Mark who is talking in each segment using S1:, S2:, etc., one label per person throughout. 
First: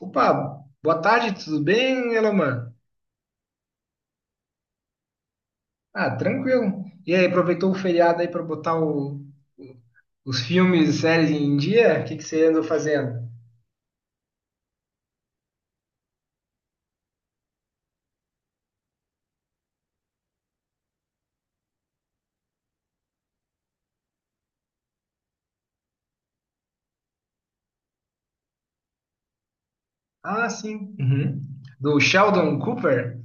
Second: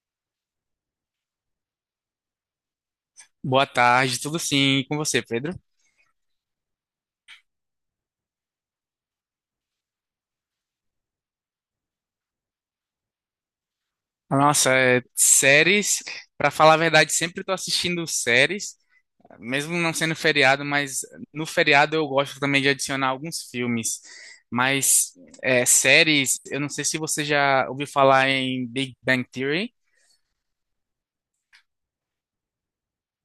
S1: Opa, boa tarde, tudo bem, Eloman?
S2: Boa tarde, tudo sim, e com você, Pedro?
S1: Ah, tranquilo. E aí, aproveitou o feriado aí para botar o- os filmes e séries em dia? O que que você andou fazendo?
S2: Nossa, séries, pra falar a verdade, sempre tô assistindo séries, mesmo não sendo feriado, mas no feriado eu gosto também de adicionar alguns filmes. Mas séries, eu não sei se você já ouviu falar em Big Bang Theory.
S1: Ah, sim. Uhum. Do Sheldon Cooper?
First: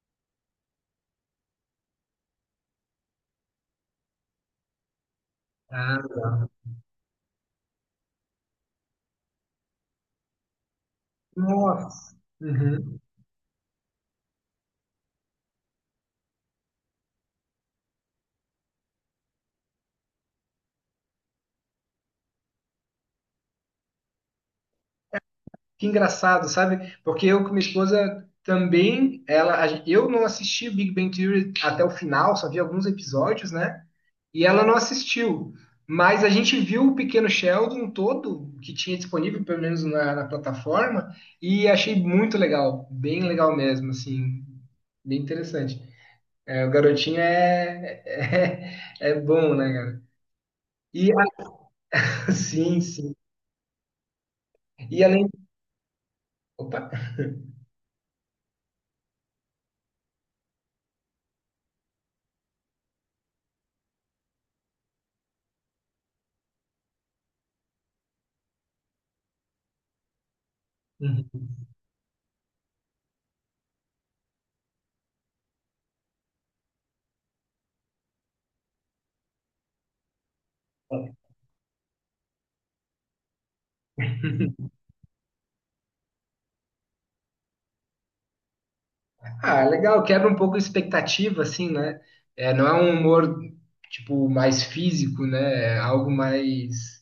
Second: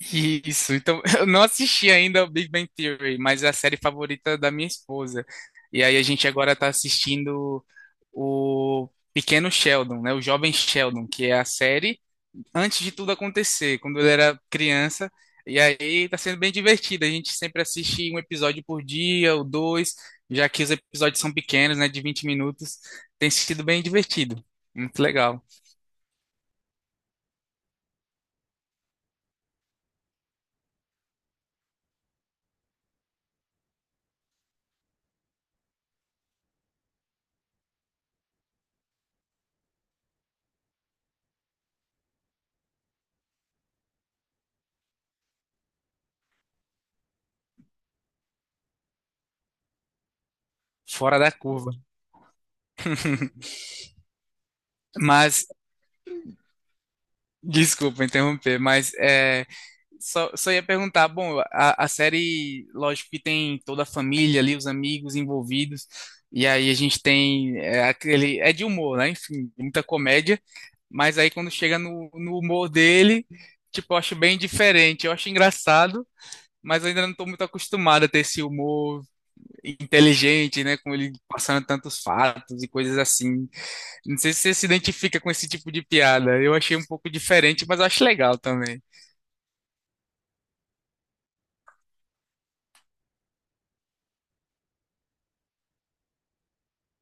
S2: Isso, então eu não assisti ainda o Big Bang Theory, mas é a série favorita da minha esposa. E aí
S1: Ah,
S2: a gente
S1: legal.
S2: agora tá assistindo o Pequeno Sheldon, né? O Jovem Sheldon, que é a série
S1: Nossa.
S2: antes de
S1: Uhum.
S2: tudo acontecer, quando ele era criança. E aí tá sendo bem divertido. A gente sempre assiste um episódio por dia ou dois, já que os episódios são pequenos, né, de 20 minutos. Tem sido bem divertido. Muito legal.
S1: Que engraçado, sabe? Porque eu com minha esposa também, ela, eu não assisti o Big Bang Theory até o final, só vi alguns episódios, né? E ela não assistiu. Mas a gente viu o Pequeno Sheldon todo que tinha disponível, pelo menos na plataforma, e achei muito legal, bem legal mesmo, assim, bem interessante. É, o garotinho é bom, né, cara? E
S2: Fora da curva.
S1: a- sim, sim. E além.
S2: Mas,
S1: Opa!
S2: desculpa interromper, mas é. Só ia perguntar, bom, a série, lógico que tem toda a família ali, os amigos envolvidos, e aí a gente tem aquele, é de humor, né? Enfim, muita comédia, mas aí
S1: Uhum.
S2: quando chega no humor dele, tipo, eu acho bem diferente, eu acho engraçado, mas eu ainda não estou muito acostumado a ter esse humor inteligente, né? Com ele passando tantos fatos e coisas assim. Não sei se você se identifica com esse tipo de piada, eu achei um pouco diferente, mas eu acho legal também.
S1: Ah, legal, quebra um pouco a expectativa, assim, né? É, não é um humor, tipo, mais físico, né? É algo mais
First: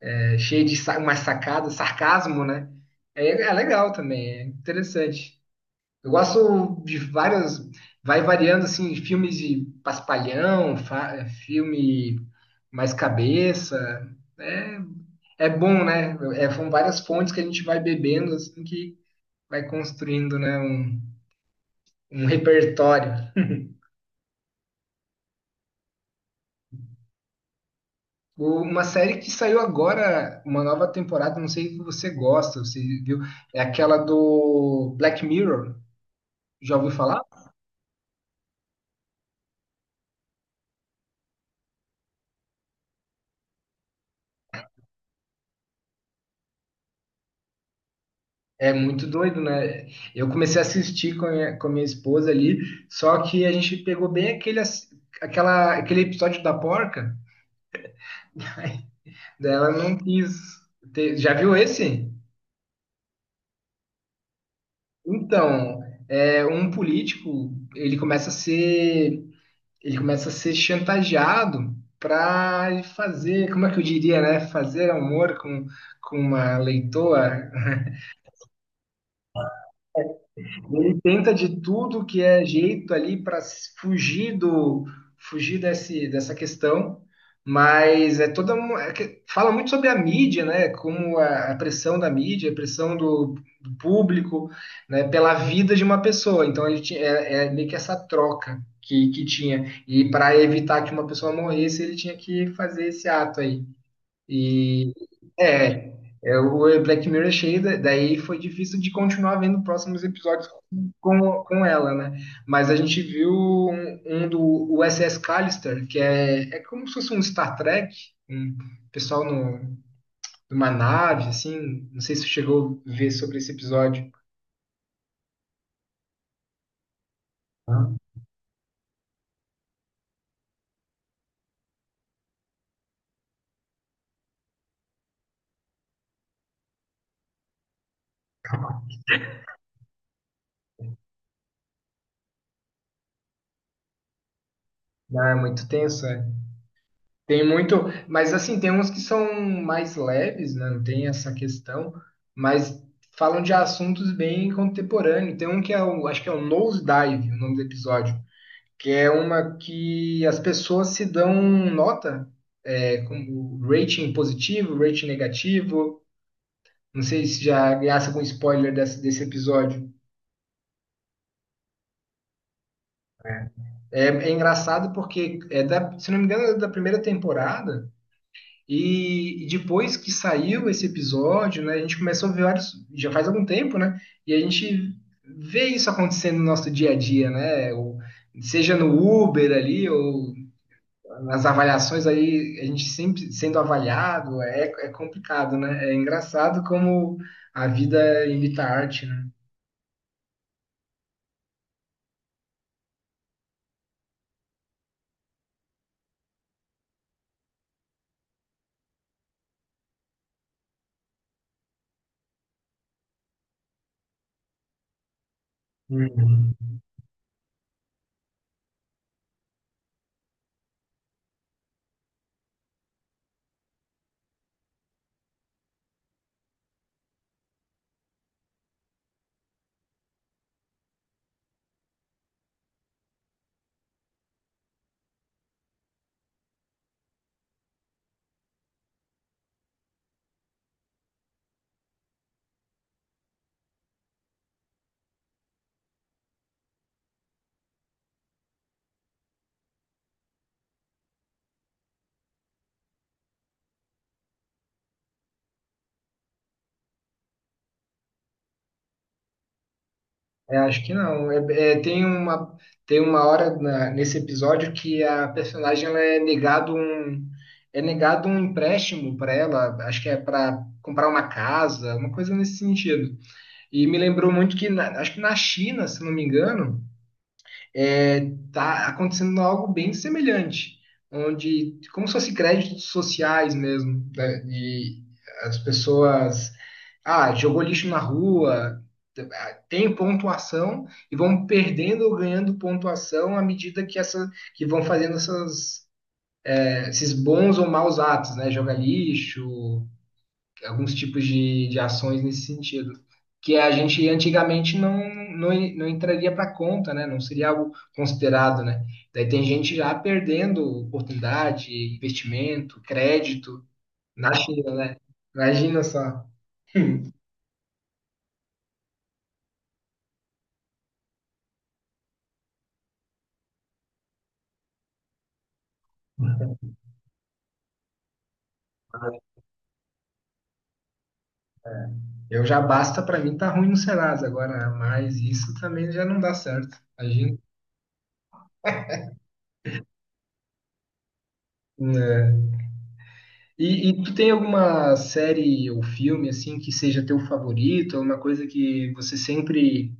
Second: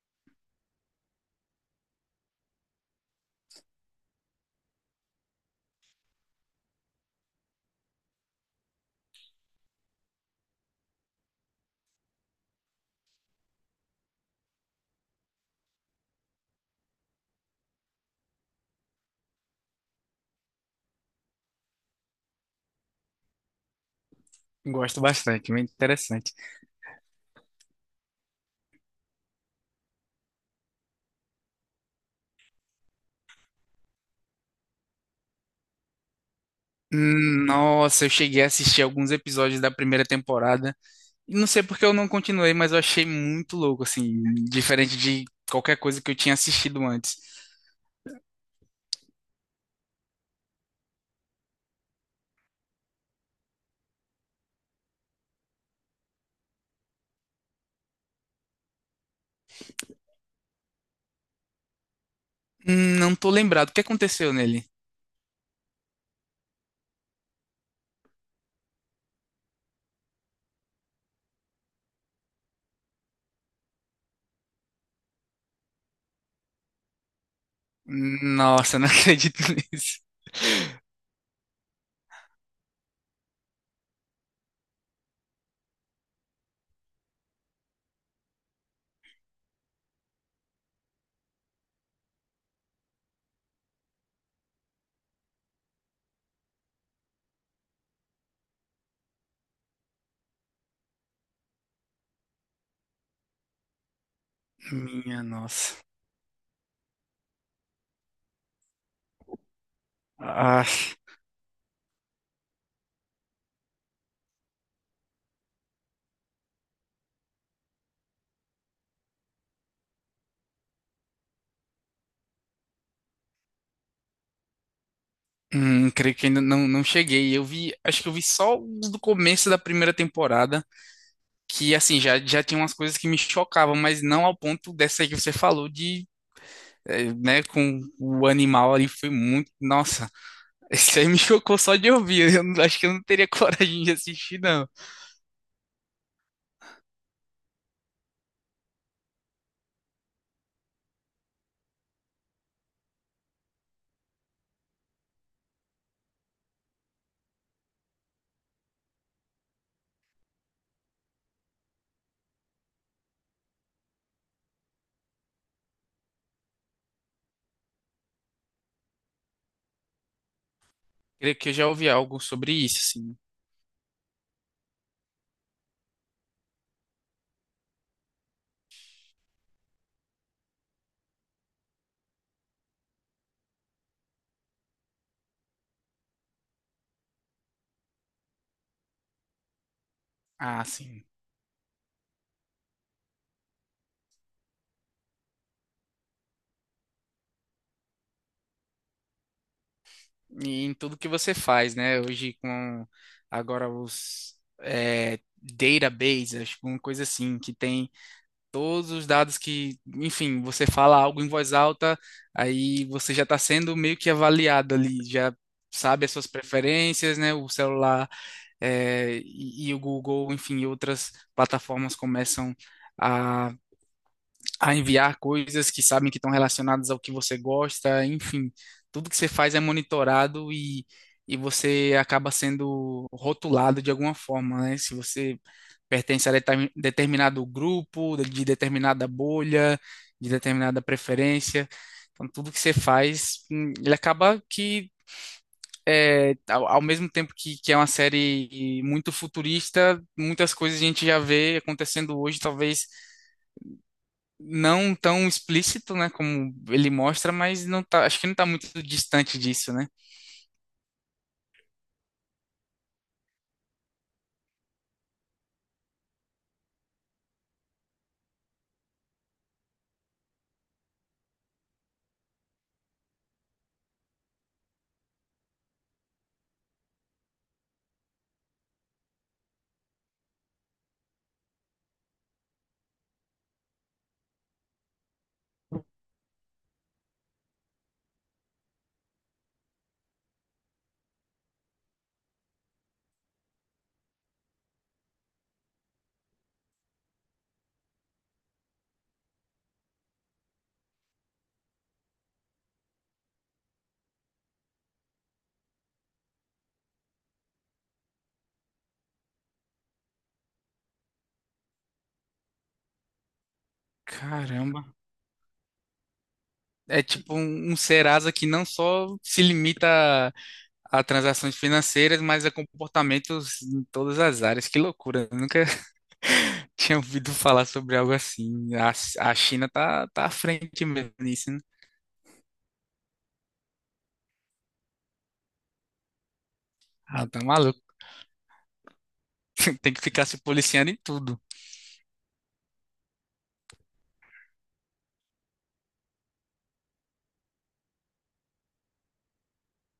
S1: cheio de sa mais sacada, sarcasmo, né? É, é legal também, é interessante. Eu gosto de várias, vai variando, assim, filmes de paspalhão, filme mais cabeça, é, é bom, né? É, são várias fontes que a gente vai bebendo, assim, que vai construindo, né, um repertório.
S2: Gosto bastante, muito interessante.
S1: Uma série que saiu agora, uma nova temporada, não sei se você gosta, você viu? É aquela do Black Mirror. Já ouviu falar?
S2: Nossa, eu cheguei a assistir alguns episódios da primeira temporada. E não sei porque eu não continuei, mas eu achei muito louco, assim, diferente de qualquer coisa que eu tinha assistido antes.
S1: É muito doido, né? Eu comecei a assistir com com a minha esposa ali, só que a gente pegou bem aquele episódio da porca, daí ela não quis ter. Já viu esse?
S2: Não tô lembrado. O que aconteceu nele?
S1: Então, é um político, ele começa a ser chantageado para fazer, como é que eu diria, né? Fazer amor com uma leitoa.
S2: Nossa, não acredito nisso.
S1: Ele tenta de tudo que é jeito ali para fugir do fugir dessa questão, mas é toda fala muito sobre a mídia, né? Como a pressão da mídia, a pressão do público, né? Pela vida de uma pessoa. Então ele tinha, é, é meio que essa troca que tinha, e para evitar que uma pessoa morresse, ele tinha que fazer esse ato aí. E
S2: Minha nossa.
S1: é, é, o Black Mirror é cheio, daí foi difícil de continuar vendo próximos episódios
S2: Ah,
S1: com ela, né? Mas a gente viu um do USS Callister, que é, é como se fosse um Star Trek, um pessoal no, numa nave, assim. Não sei se você chegou a ver sobre esse episódio.
S2: creio que ainda não, não cheguei. Eu vi, acho que eu vi só os do começo da primeira temporada, que assim, já tinha umas coisas que me chocavam, mas não ao ponto dessa aí que você falou de né, com o animal ali foi muito. Nossa, isso aí me chocou só de ouvir. Eu não- Acho que eu não teria coragem de assistir, não.
S1: Ah, é muito tenso, é. Tem muito, mas assim, tem uns que são mais leves, né? Não tem essa questão, mas falam de assuntos bem contemporâneos. Tem um que é acho que é o Nosedive, o nome do episódio, que é uma que as pessoas se dão nota, é, como rating positivo, rating negativo. Não sei se já graça com spoiler desse episódio.
S2: Creio que eu já ouvi algo sobre isso, sim.
S1: É, é engraçado porque é da, se não me engano, é da primeira temporada. E depois que saiu esse episódio, né, a gente começou a ver vários, já faz algum tempo, né? E a gente vê isso acontecendo no nosso dia a dia, né? Ou seja, no Uber ali, ou
S2: Ah, sim.
S1: nas avaliações aí, a gente sempre sendo avaliado, é, é complicado, né? É engraçado como a vida imita a arte, né?
S2: E em tudo que você faz, né? Hoje com agora os databases, acho que uma coisa assim, que tem todos os dados que, enfim, você fala algo em voz alta, aí você já está sendo meio que avaliado ali, já sabe as suas
S1: Uhum.
S2: preferências, né? O celular e o Google, enfim, e outras plataformas começam a, a enviar coisas que sabem que estão relacionadas ao que você gosta, enfim, tudo que você faz é monitorado e você acaba sendo rotulado de alguma forma, né? Se você determinado grupo, de determinada bolha, de determinada preferência. Então, tudo que você faz, ele acaba que é, ao mesmo tempo que é uma série muito futurista, muitas coisas a gente já vê acontecendo hoje, talvez não tão explícito, né, como ele mostra, mas não tá, acho que não tá muito distante disso, né?
S1: É, acho que não. É, tem uma hora nesse episódio que a personagem ela é negado um empréstimo para ela, acho que é para comprar uma casa, uma coisa nesse sentido. E me lembrou muito que, acho que na China, se não me engano, tá acontecendo algo bem semelhante, onde, como se fosse créditos sociais mesmo, né, de as pessoas, ah, jogou lixo na rua, tem pontuação e vão perdendo ou ganhando pontuação à medida que, essa, que vão fazendo essas, esses bons ou maus atos, né? Jogar lixo, alguns tipos de ações nesse sentido, que a gente antigamente não, não entraria para conta, né? Não seria algo considerado, né? Daí tem gente já perdendo oportunidade, investimento, crédito na China,
S2: Caramba.
S1: né? Imagina só.
S2: É tipo um, um Serasa que não só se limita a transações financeiras, mas a comportamentos em todas as áreas. Que loucura. Eu nunca tinha ouvido falar sobre algo assim. A China tá, tá à frente mesmo nisso, né?
S1: Eu já basta para mim tá ruim no Serasa agora, né? Mas isso também já não dá certo.
S2: Ah,
S1: Imagina.
S2: tá maluco. Tem que ficar se policiando em tudo.
S1: Né? E tu tem alguma série ou filme assim que seja teu favorito, alguma coisa que você sempre.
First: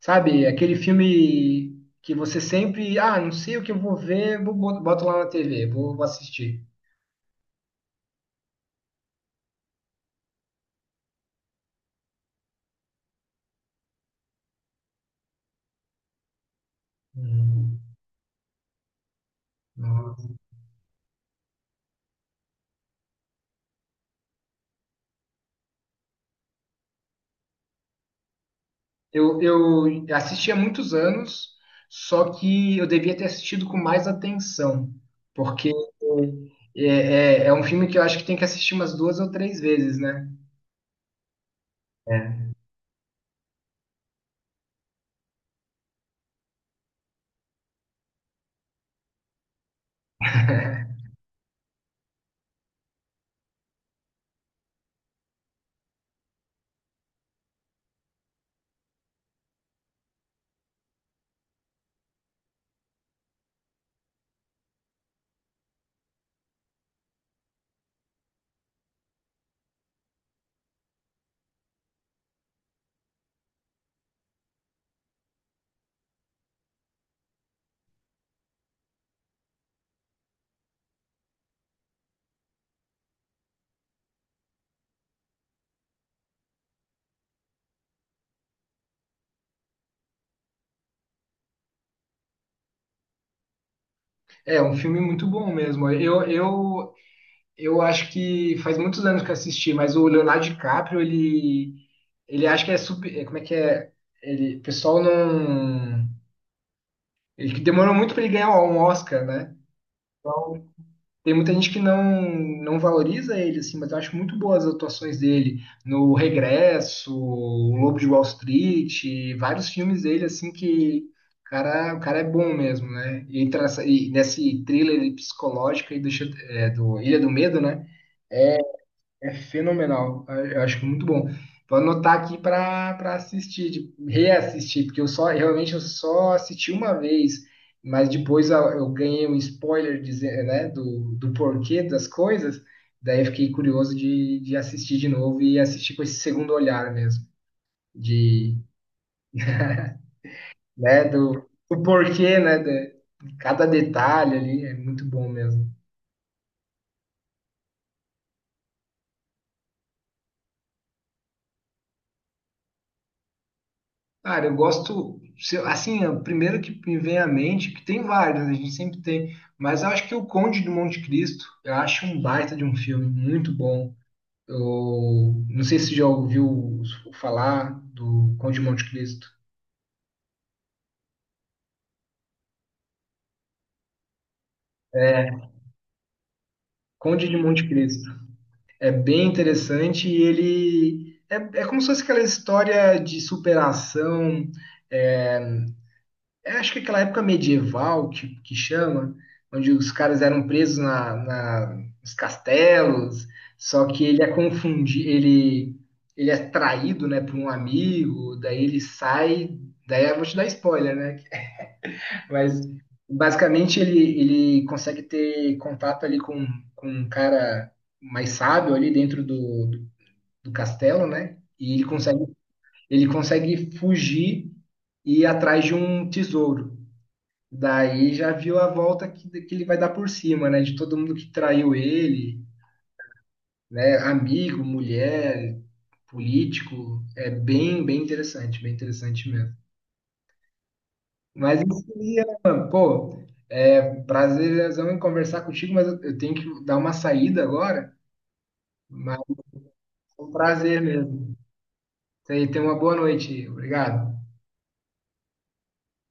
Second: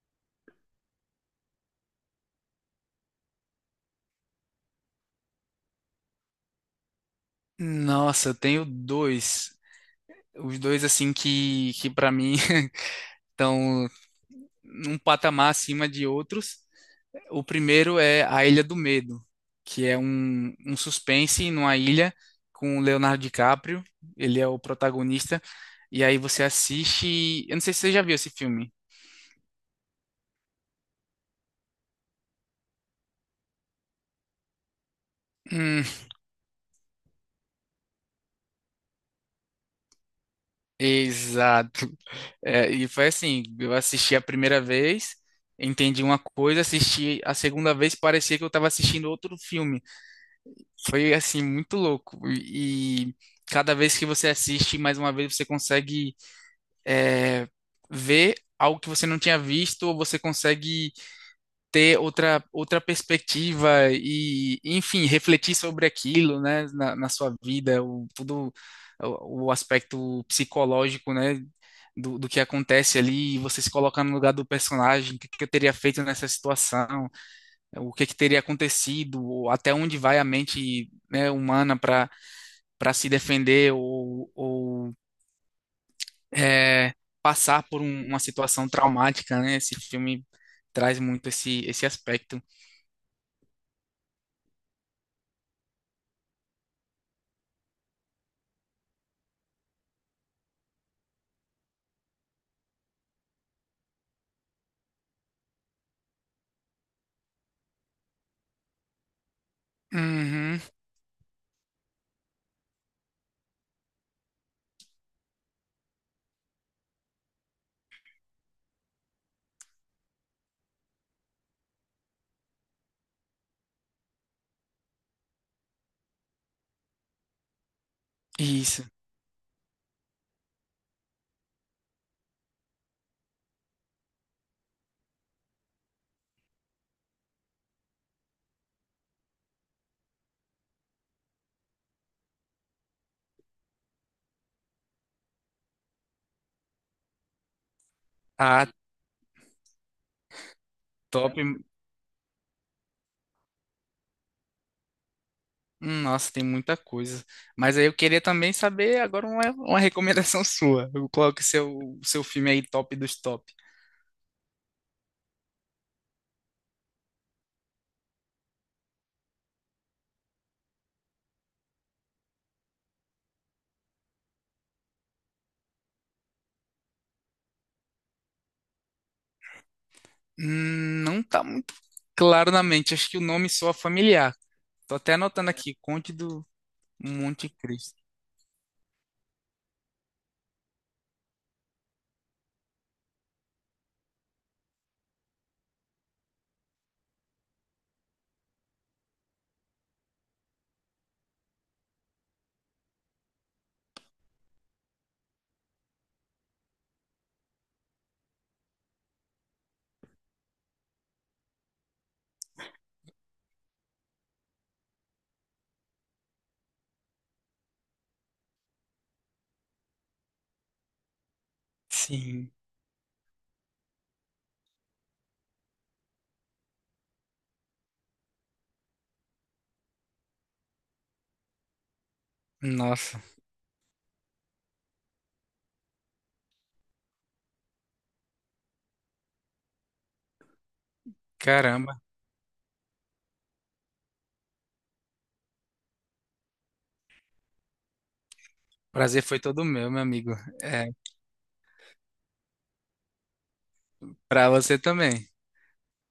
S1: Sabe, aquele filme que você sempre, ah, não sei o que eu vou ver, boto lá na TV, vou assistir.
S2: Nossa, eu tenho dois. Os dois, assim, que para mim estão num patamar acima de outros. O
S1: Hum,
S2: primeiro é A Ilha do Medo, que é
S1: nossa.
S2: um, um suspense numa ilha com o Leonardo DiCaprio. Ele é o protagonista. E aí você assiste. Eu não sei se você já viu esse filme.
S1: Eu assisti há muitos anos, só que eu devia ter assistido com mais atenção, porque é, é um filme que eu acho que tem que assistir umas duas ou três vezes, né?
S2: Exato.
S1: É.
S2: É, e foi assim, eu assisti a primeira vez, entendi uma coisa, assisti a segunda vez, parecia que eu estava assistindo outro filme. Foi assim, muito louco. E cada vez que você assiste, mais uma vez você consegue é, ver algo que você não tinha visto, ou você consegue ter outra, outra perspectiva e, enfim, refletir sobre aquilo, né, na, na sua vida, o, todo o aspecto psicológico, né, do, do que acontece ali, você se colocar no lugar do personagem, o que, que eu teria feito nessa situação, o que, que teria acontecido, ou até onde vai a mente, né, humana para para se defender ou é, uma situação traumática, né? Esse filme traz muito esse, esse aspecto.
S1: É um filme muito bom mesmo. Eu acho que faz muitos anos que eu assisti, mas o Leonardo DiCaprio, ele acha que é super. É, como é que é? Ele, o pessoal não. Ele que demorou muito para ele ganhar um Oscar, né?
S2: Uhum,
S1: Então, tem muita gente que não valoriza ele, assim, mas eu acho muito boas as atuações dele no Regresso, O Lobo de Wall Street, vários filmes dele, assim, que o cara é bom mesmo, né? E entra nessa, e nesse thriller psicológico aí do Ilha do Medo, né?
S2: isso.
S1: É fenomenal. Eu acho muito bom. Vou anotar aqui para assistir, reassistir, porque eu só assisti uma vez, mas depois eu ganhei um spoiler dizer, né, do porquê das coisas, daí eu fiquei curioso de assistir de novo e assistir com esse segundo olhar mesmo, de,
S2: Ah,
S1: né,
S2: top.
S1: do porquê, né, de cada detalhe ali, é muito bom mesmo.
S2: Nossa, tem muita coisa. Mas aí eu queria também saber agora uma recomendação sua. Qual que é o seu filme aí top dos top?
S1: Cara, eu gosto, se eu- assim, é o primeiro que me vem à mente, que tem vários, né, a gente sempre tem, mas eu acho que o Conde do Monte Cristo, eu acho um baita de um filme, muito bom. Eu não sei se você já ouviu falar do Conde de Monte Cristo.
S2: Não tá muito claro na mente. Acho que o nome soa familiar. Tô até anotando aqui, Conde do
S1: Conde de
S2: Monte
S1: Monte
S2: Cristo.
S1: Cristo. É bem interessante e ele é, é como se fosse aquela história de superação, é, eu acho que aquela época medieval que chama, onde os caras eram presos nos castelos, só que ele é confundido, ele é traído, né, por um amigo, daí ele sai, daí eu vou te dar spoiler, né? Mas basicamente ele, ele consegue ter contato ali com um cara mais sábio ali dentro do castelo, né? E
S2: Sim,
S1: ele consegue fugir e ir atrás de um tesouro. Daí já viu a volta que ele vai dar por cima, né? De todo mundo que traiu ele,
S2: nossa,
S1: né? Amigo, mulher, político. É bem, bem interessante mesmo. Mas isso
S2: caramba.
S1: aí, Alan, pô, é um prazerzão em conversar contigo, mas eu tenho que dar uma saída agora. Mas
S2: Prazer foi todo meu, meu
S1: foi um
S2: amigo.
S1: prazer
S2: É,
S1: mesmo. Isso aí, tenha uma boa noite. Obrigado.
S2: pra você também.